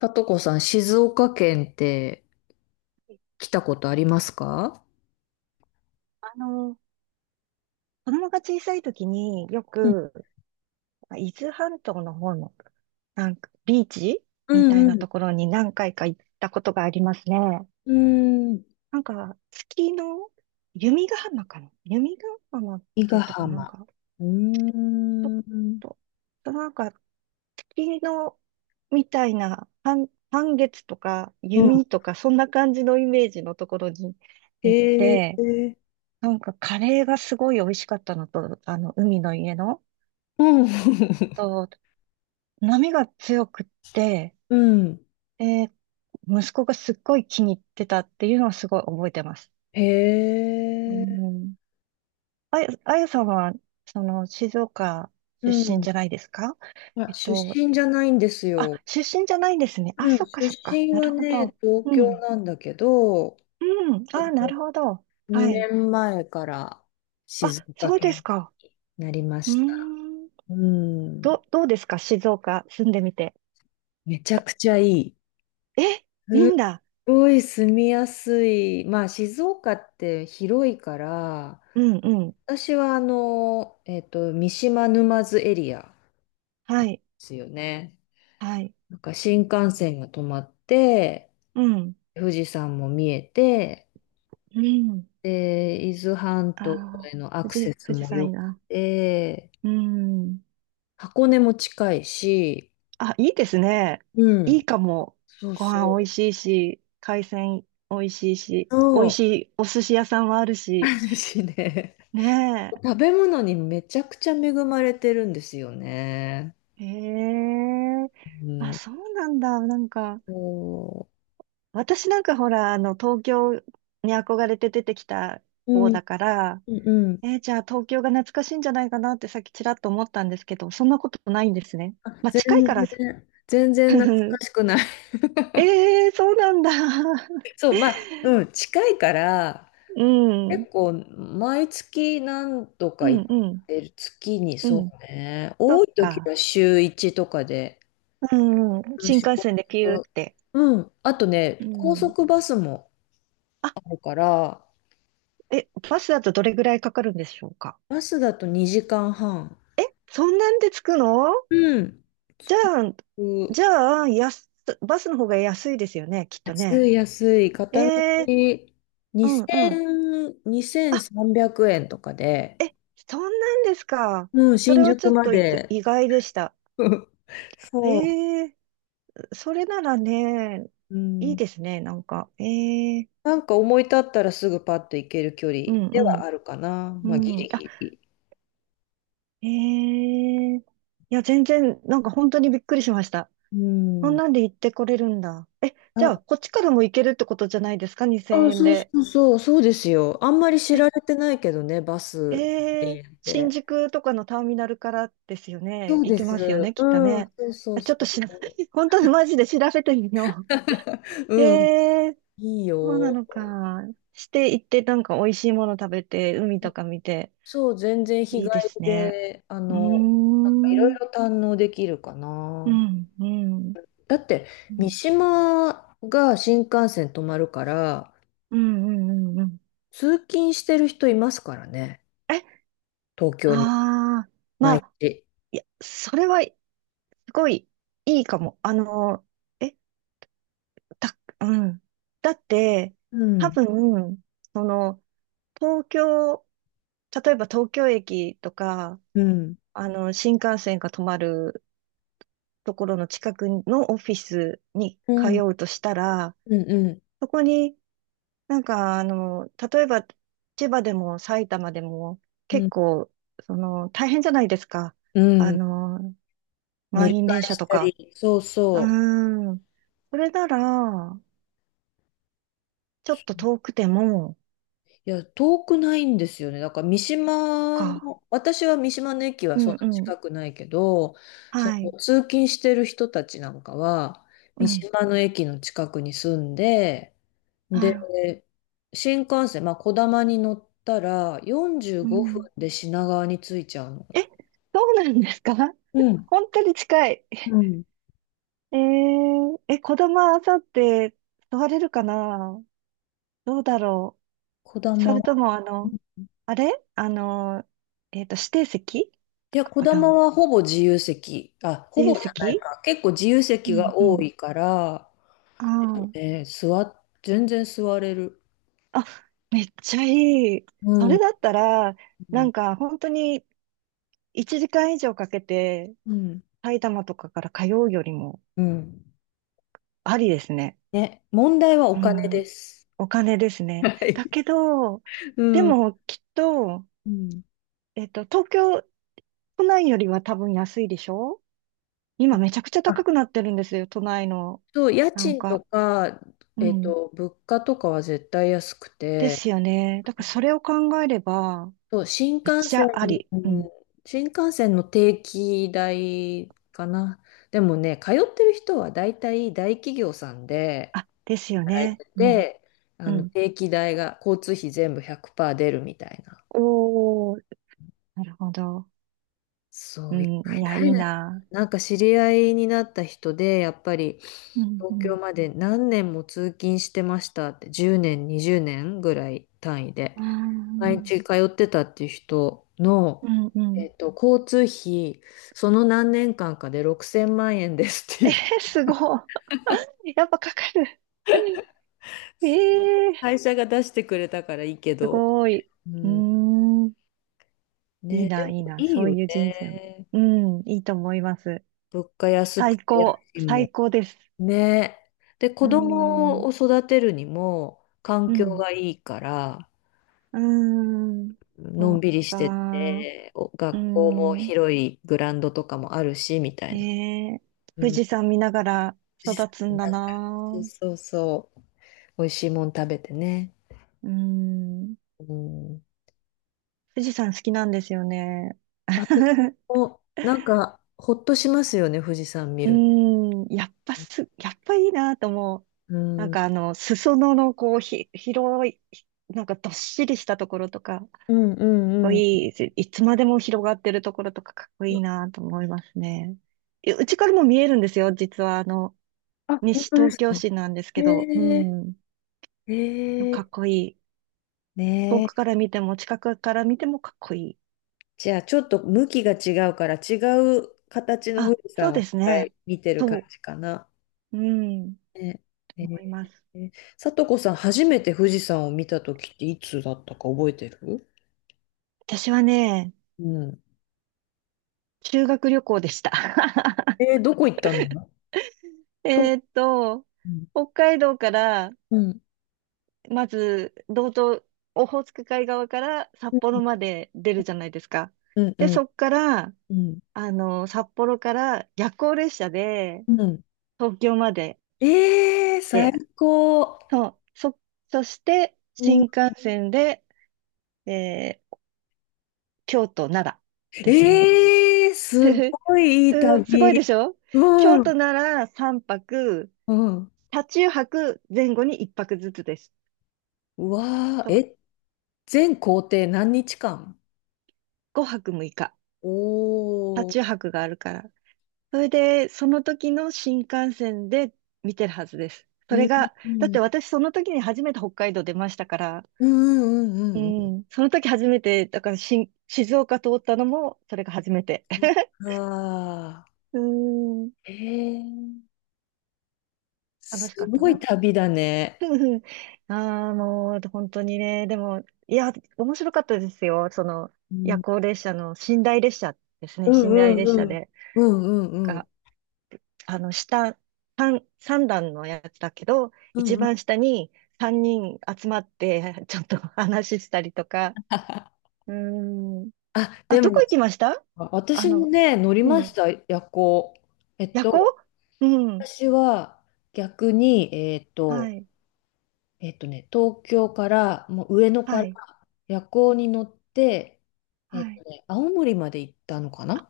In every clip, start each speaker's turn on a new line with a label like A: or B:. A: さとこさん、静岡県って来たことありますか？
B: あの、子供が小さい時によ
A: うん
B: く、伊豆半島の方の、なんか、ビーチ
A: う
B: みたいな
A: ん
B: ところに何回か行ったことがありますね。
A: うん。うーん。
B: なんか、月の、弓ヶ浜かな、弓ヶ浜っ
A: 伊
B: て
A: 賀
B: いうとこなん
A: 浜。
B: か、
A: うー
B: ちょっ
A: ん。
B: と、なんか、月の、みたいな、半月とか、
A: うん。
B: 弓とか、そんな感じのイメージのところに行っ
A: へ
B: て、
A: え。
B: なんか、カレーがすごい美味しかったのと、あの、海の家の、
A: うん。
B: と、波が強くって、
A: うん。
B: で、息子がすっごい気に入ってたっていうのはすごい覚えてます。
A: へ
B: う
A: え。
B: ん。あやさんは、その、静岡
A: う
B: 出身
A: ん。
B: じゃないですか？
A: ま
B: え
A: あ、
B: っ
A: 出
B: と、
A: 身じゃないんです
B: あ、
A: よ。
B: 出身じゃないんですね。あ、
A: うん。
B: そっか
A: 出
B: そっか。
A: 身
B: な
A: は
B: るほ
A: ね、
B: ど。
A: 東
B: う
A: 京
B: ん。
A: なんだけど、
B: うん。
A: え
B: あ、
A: っ
B: なる
A: と、
B: ほど。は
A: 2
B: い。
A: 年前から
B: あ、
A: 静岡
B: そうです
A: 県
B: か。
A: になりま
B: うー
A: した。
B: ん。
A: うん。
B: どうですか、静岡住んでみて？
A: めちゃくちゃいい。
B: え、
A: す
B: いいん
A: っ
B: だ。
A: ごい住みやすい。まあ、静岡って広いから、
B: うんうん。
A: 私は三島沼津エリアで
B: はい。
A: すよね。
B: はい。
A: なんか新幹線が止まって、
B: うん。
A: 富士山も見えて、
B: うん。
A: で、伊豆半
B: あ
A: 島へ
B: あ、
A: のアクセス
B: 富士
A: も
B: 山い
A: 良
B: い
A: く
B: な。
A: て、
B: うん。
A: 箱根も近いし、
B: あ、いいですね。
A: う
B: い
A: ん、
B: いかも。
A: そう
B: ご
A: そ
B: 飯美
A: う。
B: 味しいし、海鮮美味しいし、美
A: そ
B: 味
A: う、
B: しいお寿司屋さんもある
A: あ
B: し。
A: るしね。
B: ね
A: 食べ物にめちゃくちゃ恵まれてるんですよね。
B: え。へえ。
A: う
B: あ、
A: ん。
B: そうなんだ。なんか、
A: そ
B: 私なんかほら、あの、東京に憧れて出てきた
A: う。
B: 方
A: うん、
B: だから、
A: うんうん。
B: じゃあ東京が懐かしいんじゃないかなってさっきちらっと思ったんですけど、そんなことないんですね。
A: あ、
B: まあ、
A: 全
B: 近いから。
A: 然、全然懐かし くない。
B: ええー、そうなんだ。
A: そう、まあ、うん、近いから、
B: うん、うん、
A: 結構、毎月何度
B: う
A: か行っ
B: ん、
A: てる。月に、
B: う
A: そ
B: ん。
A: うね。
B: そ
A: 多
B: っ
A: い時は
B: か。
A: 週1とかで。
B: うん、うん。
A: うん。
B: 新
A: 週
B: 幹
A: ろ
B: 線で
A: く。
B: ピューって。
A: うん。あと
B: う
A: ね、高
B: ん。
A: 速バスも
B: あ、
A: あるから、
B: バスだとどれぐらいかかるんでしょうか？
A: バスだと2時間半。
B: そんなんで着くの？
A: うん。着
B: じゃ
A: く。
B: あ、じゃあ、やすバスの方が安いですよね、きっと
A: 安
B: ね。
A: い安い。
B: え
A: 片道
B: えうんうん。
A: 2000、
B: あ、
A: 2300円とかで、
B: そんなんですか。
A: うん、
B: それ
A: 新
B: はち
A: 宿
B: ょっ
A: ま
B: と
A: で。
B: 意外でした。
A: そ
B: ええそれならね、
A: う。う
B: いい
A: ん。
B: ですね、なんか。ええ
A: なんか思い立ったらすぐパッと行ける距離
B: うん
A: で
B: う
A: はあるかな。まあ、ギ
B: ん。うん。
A: リ
B: あ、
A: ギリ。
B: ええいや、全然、なんか本当にびっくりしました。
A: う
B: こん
A: ん。
B: なんで行ってこれるんだ。え、じゃ
A: あ、
B: あ、こっちからも行けるってことじゃないですか？ 2000
A: あ、
B: 円
A: そうそ
B: で。
A: うそう、そうですよ。あんまり知
B: え、
A: られてないけどね、バス2
B: ええ
A: 0っ
B: 新
A: て。
B: 宿とかのターミナルからですよ
A: そ
B: ね。
A: う
B: 行
A: で
B: けますよ
A: す。
B: ね、きっと
A: うん、
B: ね。
A: そうそう
B: あ、ち
A: そ
B: ょっとしら、
A: う。
B: 本当にマジで調べてみよう。
A: うん、
B: ええ
A: いい
B: そうな
A: よ。
B: のか。して行って、なんか美味しいもの食べて、海とか見て、
A: そう、全然日
B: い
A: 帰
B: いです
A: り
B: ね。
A: で、
B: うー
A: なんかいろい
B: ん、
A: ろ堪能できるか
B: う
A: な。
B: ん、うん。
A: だって、
B: う
A: 三
B: ん
A: 島が新幹線止まるから、
B: うんうんうんうん。
A: 通勤してる人いますからね、
B: え、
A: 東京に、
B: ああ、ま
A: 毎
B: あ、
A: 日。
B: いや、それは、すごい、いいかも。あの、え、うん。だって、
A: う
B: 多
A: ん、
B: 分、その、東京、例えば東京駅とか、
A: うん、
B: あの、新幹線が止まるところの近くのオフィスに
A: う
B: 通
A: ん、
B: うとしたら、
A: うん、うん、
B: そこになんか、あの、例えば、千葉でも埼玉でも、
A: う
B: 結
A: ん、
B: 構、その、大変じゃないですか。
A: う
B: あ
A: ん。
B: の、
A: 乗り
B: 満員電
A: 換え
B: 車
A: し
B: と
A: た
B: か。
A: り、そう
B: う
A: そう。
B: ーん。それなら、ちょっと遠くても、
A: いや、遠くないんですよね。だから三島
B: か。
A: の、私は三島の駅は
B: う
A: そ
B: ん
A: んな
B: うん。
A: 近くないけど、そ
B: は
A: の
B: い。
A: 通勤してる人たちなんかは、
B: う
A: 三
B: ん。
A: 島の駅の近くに住んで、
B: はい。
A: で、新幹線、まあ、こだまに乗ったら45
B: う
A: 分
B: ん。
A: で品川に着いちゃうの。
B: え、そうなんですか？
A: う ん、
B: 本当に近い。
A: うん。
B: 子供は朝って座れるかな？どうだろ
A: こだ
B: う？そ
A: ま。
B: れとも、あの、あれあの、えっと、指定席
A: い
B: と
A: や、
B: か
A: こ
B: か
A: だま
B: な？
A: はほぼ自由席。あ、ほ
B: 指
A: ぼ
B: 定
A: じゃない
B: 席、
A: か。結構自由
B: う
A: 席
B: ん
A: が
B: う
A: 多
B: ん。
A: いから、
B: ああ。
A: えー座っ、全然座れる。
B: あ、めっちゃいい。
A: う
B: それ
A: ん
B: だったら、
A: う
B: な
A: ん。
B: んか本当に1時間以上かけて
A: うん
B: 埼玉とかから通うよりも
A: うん。
B: ありですね。
A: ね、問題は
B: う
A: お金で
B: ん、
A: す。
B: お金です
A: は
B: ね。だ
A: い。
B: けど、
A: う
B: で
A: ん。
B: もきっと、
A: うん。
B: 東京都内よりは多分安いでしょ？今めちゃくちゃ
A: あ、
B: 高くなってるんですよ、都内の。
A: そう、家
B: なん
A: 賃と
B: か、
A: か、
B: うん。
A: 物価とかは絶対安く
B: で
A: て、
B: すよね。だからそれを考えれば、
A: そう、新
B: めっ
A: 幹
B: ち
A: 線、
B: ゃあり。
A: う
B: う
A: ん
B: ん。
A: 新幹線の定期代かな。でもね、通ってる人は大体大企業さんで
B: あ、ですよ
A: 働い
B: ね。
A: て
B: うん。
A: て、
B: う
A: あの
B: ん。
A: 定期代が交通費全部100%出るみたいな。
B: おー、なるほど。
A: そ
B: う
A: う、一回
B: ん、いや、い
A: 誰
B: い
A: だ、
B: な。
A: なんか知り合いになった人で、やっぱり
B: うんう
A: 東京
B: ん。
A: まで何年も通勤してましたって、10年、20年ぐらい単位
B: あ
A: で、
B: ー、
A: 毎日通ってたっていう人の、
B: うんうん。
A: 交通費、その何年間かで6000万円ですっていう、
B: すごい。やっぱかかる。え
A: その
B: えー、
A: 会社が出してくれたからいいけ
B: す
A: ど、
B: ごい。
A: う
B: うー
A: ん、
B: ん、いい
A: ね、で
B: な、
A: も
B: いいな。
A: いい
B: そう
A: よ
B: いう人生も。
A: ね。
B: うん、いいと思います。
A: 物価安く
B: 最
A: て家
B: 高、
A: 賃も
B: 最高です。
A: ね。で、
B: う
A: 子
B: ー
A: 供
B: ん、
A: を育てるにも環
B: う
A: 境
B: ん、
A: がいいから、
B: うーん、
A: の
B: そ
A: ん
B: う
A: びりして
B: か。
A: て、お
B: うー
A: 学校も
B: ん、
A: 広いグラウンドとかもあるし、みたいな。
B: ねえ、富
A: うん。
B: 士山見ながら
A: 富士山
B: 育つん
A: 見
B: だ
A: ながらそう
B: な。
A: そうそう。美味しいもん食べてね。
B: うーん。
A: うん。
B: 富士山好きなんですよね。
A: あ、お、なんか、ほっとしますよね、富士山見
B: う
A: る。
B: ーん、やっぱいいなと思う。
A: う
B: なん
A: ん。う
B: かあの、裾野のこう、広い、なんかどっしりしたところとか、かっ
A: んうん
B: こ
A: うん。
B: いいし、いつまでも広がってるところとかかっこいいなと思いますね。うちからも見えるんですよ、実はあの、
A: あ、本
B: 西
A: 当で
B: 東
A: す
B: 京
A: か？
B: 市なんです
A: へ
B: けど、う
A: え、
B: ん、
A: へ
B: かっ
A: え、
B: こいい。遠
A: ね
B: くか
A: え。
B: ら見ても近くから見てもかっこいい。
A: じゃあ、ちょっと向きが違うから、違う形の富
B: あ、
A: 士
B: そう
A: 山を
B: で
A: 一
B: す
A: 回
B: ね。
A: 見てる感
B: そ
A: じかな。
B: う、うん、
A: ねえ
B: 思います。
A: ー、さとこさん、初めて富士山を見たときっていつだったか覚えてる？
B: 私はね、
A: うん。
B: 修学旅行でした。
A: えー、どこ行ったの？と、
B: えーっと、
A: うん
B: 北海道から、
A: うん、
B: まず、道東、オホーツク海側から
A: う
B: 札
A: ん、
B: 幌まで出るじゃないですか。
A: うん、う
B: で、そ
A: ん、
B: っから、
A: うん。
B: あの、札幌から夜行列車で
A: うん。
B: 東京まで。
A: えー、最
B: で、
A: 高。
B: そう、そして
A: う
B: 新
A: ん、
B: 幹線で、えー京都、奈良ですね。
A: えー、すごいいい
B: す、すごい
A: 旅。
B: でしょ？
A: う
B: 京
A: ん、
B: 都、奈良3泊、
A: うん。
B: 車中泊前後に1泊ずつです。
A: うわー、
B: と、
A: え、全行程何日間？
B: 5泊6日。車
A: お。
B: 中泊があるから。それで、その時の新幹線で見てるはずです。そ
A: うん
B: れが、
A: う
B: だっ
A: ん
B: て私その時に初めて北海道出ましたから、
A: うん
B: う
A: うんうん
B: ん、その時初めて、だから新静岡通ったのも、それが初めて。
A: うん。 あ
B: うーん、
A: あ、へえ、
B: 楽
A: す
B: しかった
A: ごい
B: な。
A: 旅だね。
B: ああ、もう、本当にね、でも、いや、面白かったですよ。その、
A: う
B: 夜
A: ん、
B: 行列車の寝台列車ですね。
A: うん
B: 寝
A: う
B: 台
A: ん
B: 列
A: う
B: 車
A: ん。
B: で。
A: うんうんうん。
B: あの、三段のやつだけど、
A: うん
B: 一
A: うん。
B: 番下に三人集まって、ちょっと話したりとか。うーん。
A: あ、
B: あ、
A: で
B: どこ
A: も、
B: 行きました？あ
A: 私も
B: の、
A: ね、乗りま
B: う
A: し
B: ん。
A: た、夜行。えっ
B: 夜行。
A: と、
B: うん。
A: 私は逆に、
B: はい。
A: 東京から、もう上野か
B: は
A: ら
B: い。
A: 夜行に乗って、
B: はい。
A: 青森まで行ったのか
B: あ、
A: な？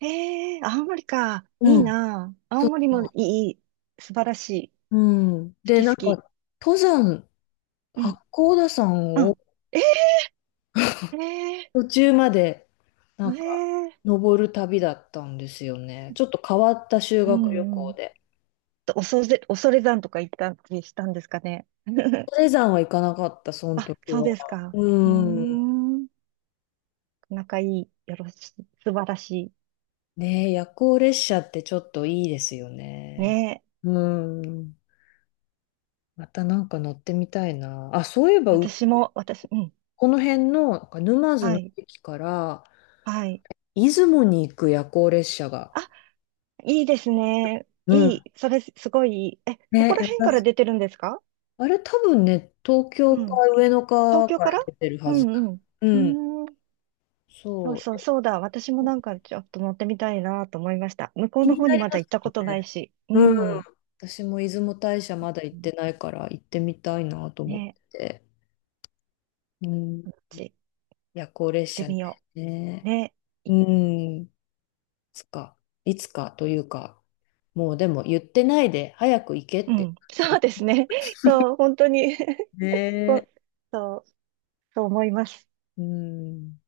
B: ええー、青森か。い
A: う
B: い
A: ん。
B: な。青
A: そう
B: 森
A: そ
B: も
A: う。
B: いい。いい、素晴らしい。
A: うん。
B: 好
A: で、
B: き
A: な
B: 好
A: んか、
B: き。
A: 登山、
B: う
A: 八
B: ん。
A: 甲田山
B: う
A: を
B: ん。ええーえ
A: 途中まで、なんか、
B: え
A: 登る旅だったんですよね。ちょっと変わった修
B: ーう
A: 学旅
B: んう
A: 行
B: ん。
A: で。
B: と、恐山とか行ったりしたんですかね？
A: 登 山は行かなかった、その
B: あ、
A: 時
B: そう
A: は。
B: ですか。うー
A: うん。
B: ん。仲いい。よろしい。素晴らし
A: ねえ、夜行列車ってちょっといいですよ
B: い。
A: ね。
B: ねえ。
A: うん。またなんか乗ってみたいな。あ、そういえば、
B: 私も、うん。
A: この辺のなんか沼津
B: は
A: の
B: い。
A: 駅から
B: はい。
A: 出雲に行く夜行列車が。
B: あ、いいですね。
A: う
B: い
A: ん。
B: い。それ、すごいいい。え、そこ
A: ね、
B: ら辺から出てるんですか？
A: あれ多分ね、東京
B: う
A: か
B: ん。
A: 上野
B: 東
A: か
B: 京
A: か
B: か
A: ら
B: ら。
A: 出てる
B: う
A: はず
B: ん
A: だ。
B: う
A: うん。
B: ん。うーん。そう
A: そ
B: そ
A: う。
B: う、そうだ。私もなんかちょっと乗ってみたいなと思いました。向こう
A: 気
B: の
A: に
B: 方
A: な
B: に
A: り
B: ま
A: ま
B: だ行っ
A: す
B: たこ
A: よ
B: とない
A: ね。
B: し。う
A: うん。
B: ん。
A: 私も出雲大社まだ行ってないから行ってみたいなと思っ
B: ね、
A: てて。うん。
B: こっち行っ
A: 夜行列
B: て
A: 車ね。
B: みよう。
A: ね。
B: ねい
A: うん。いつか、いつかというか、もうでも言ってないで早く行け
B: う
A: って
B: ん。
A: 感じ
B: そ
A: だ
B: うですね。そう、本当に こ、
A: ね。
B: そう、そう思います。
A: うん。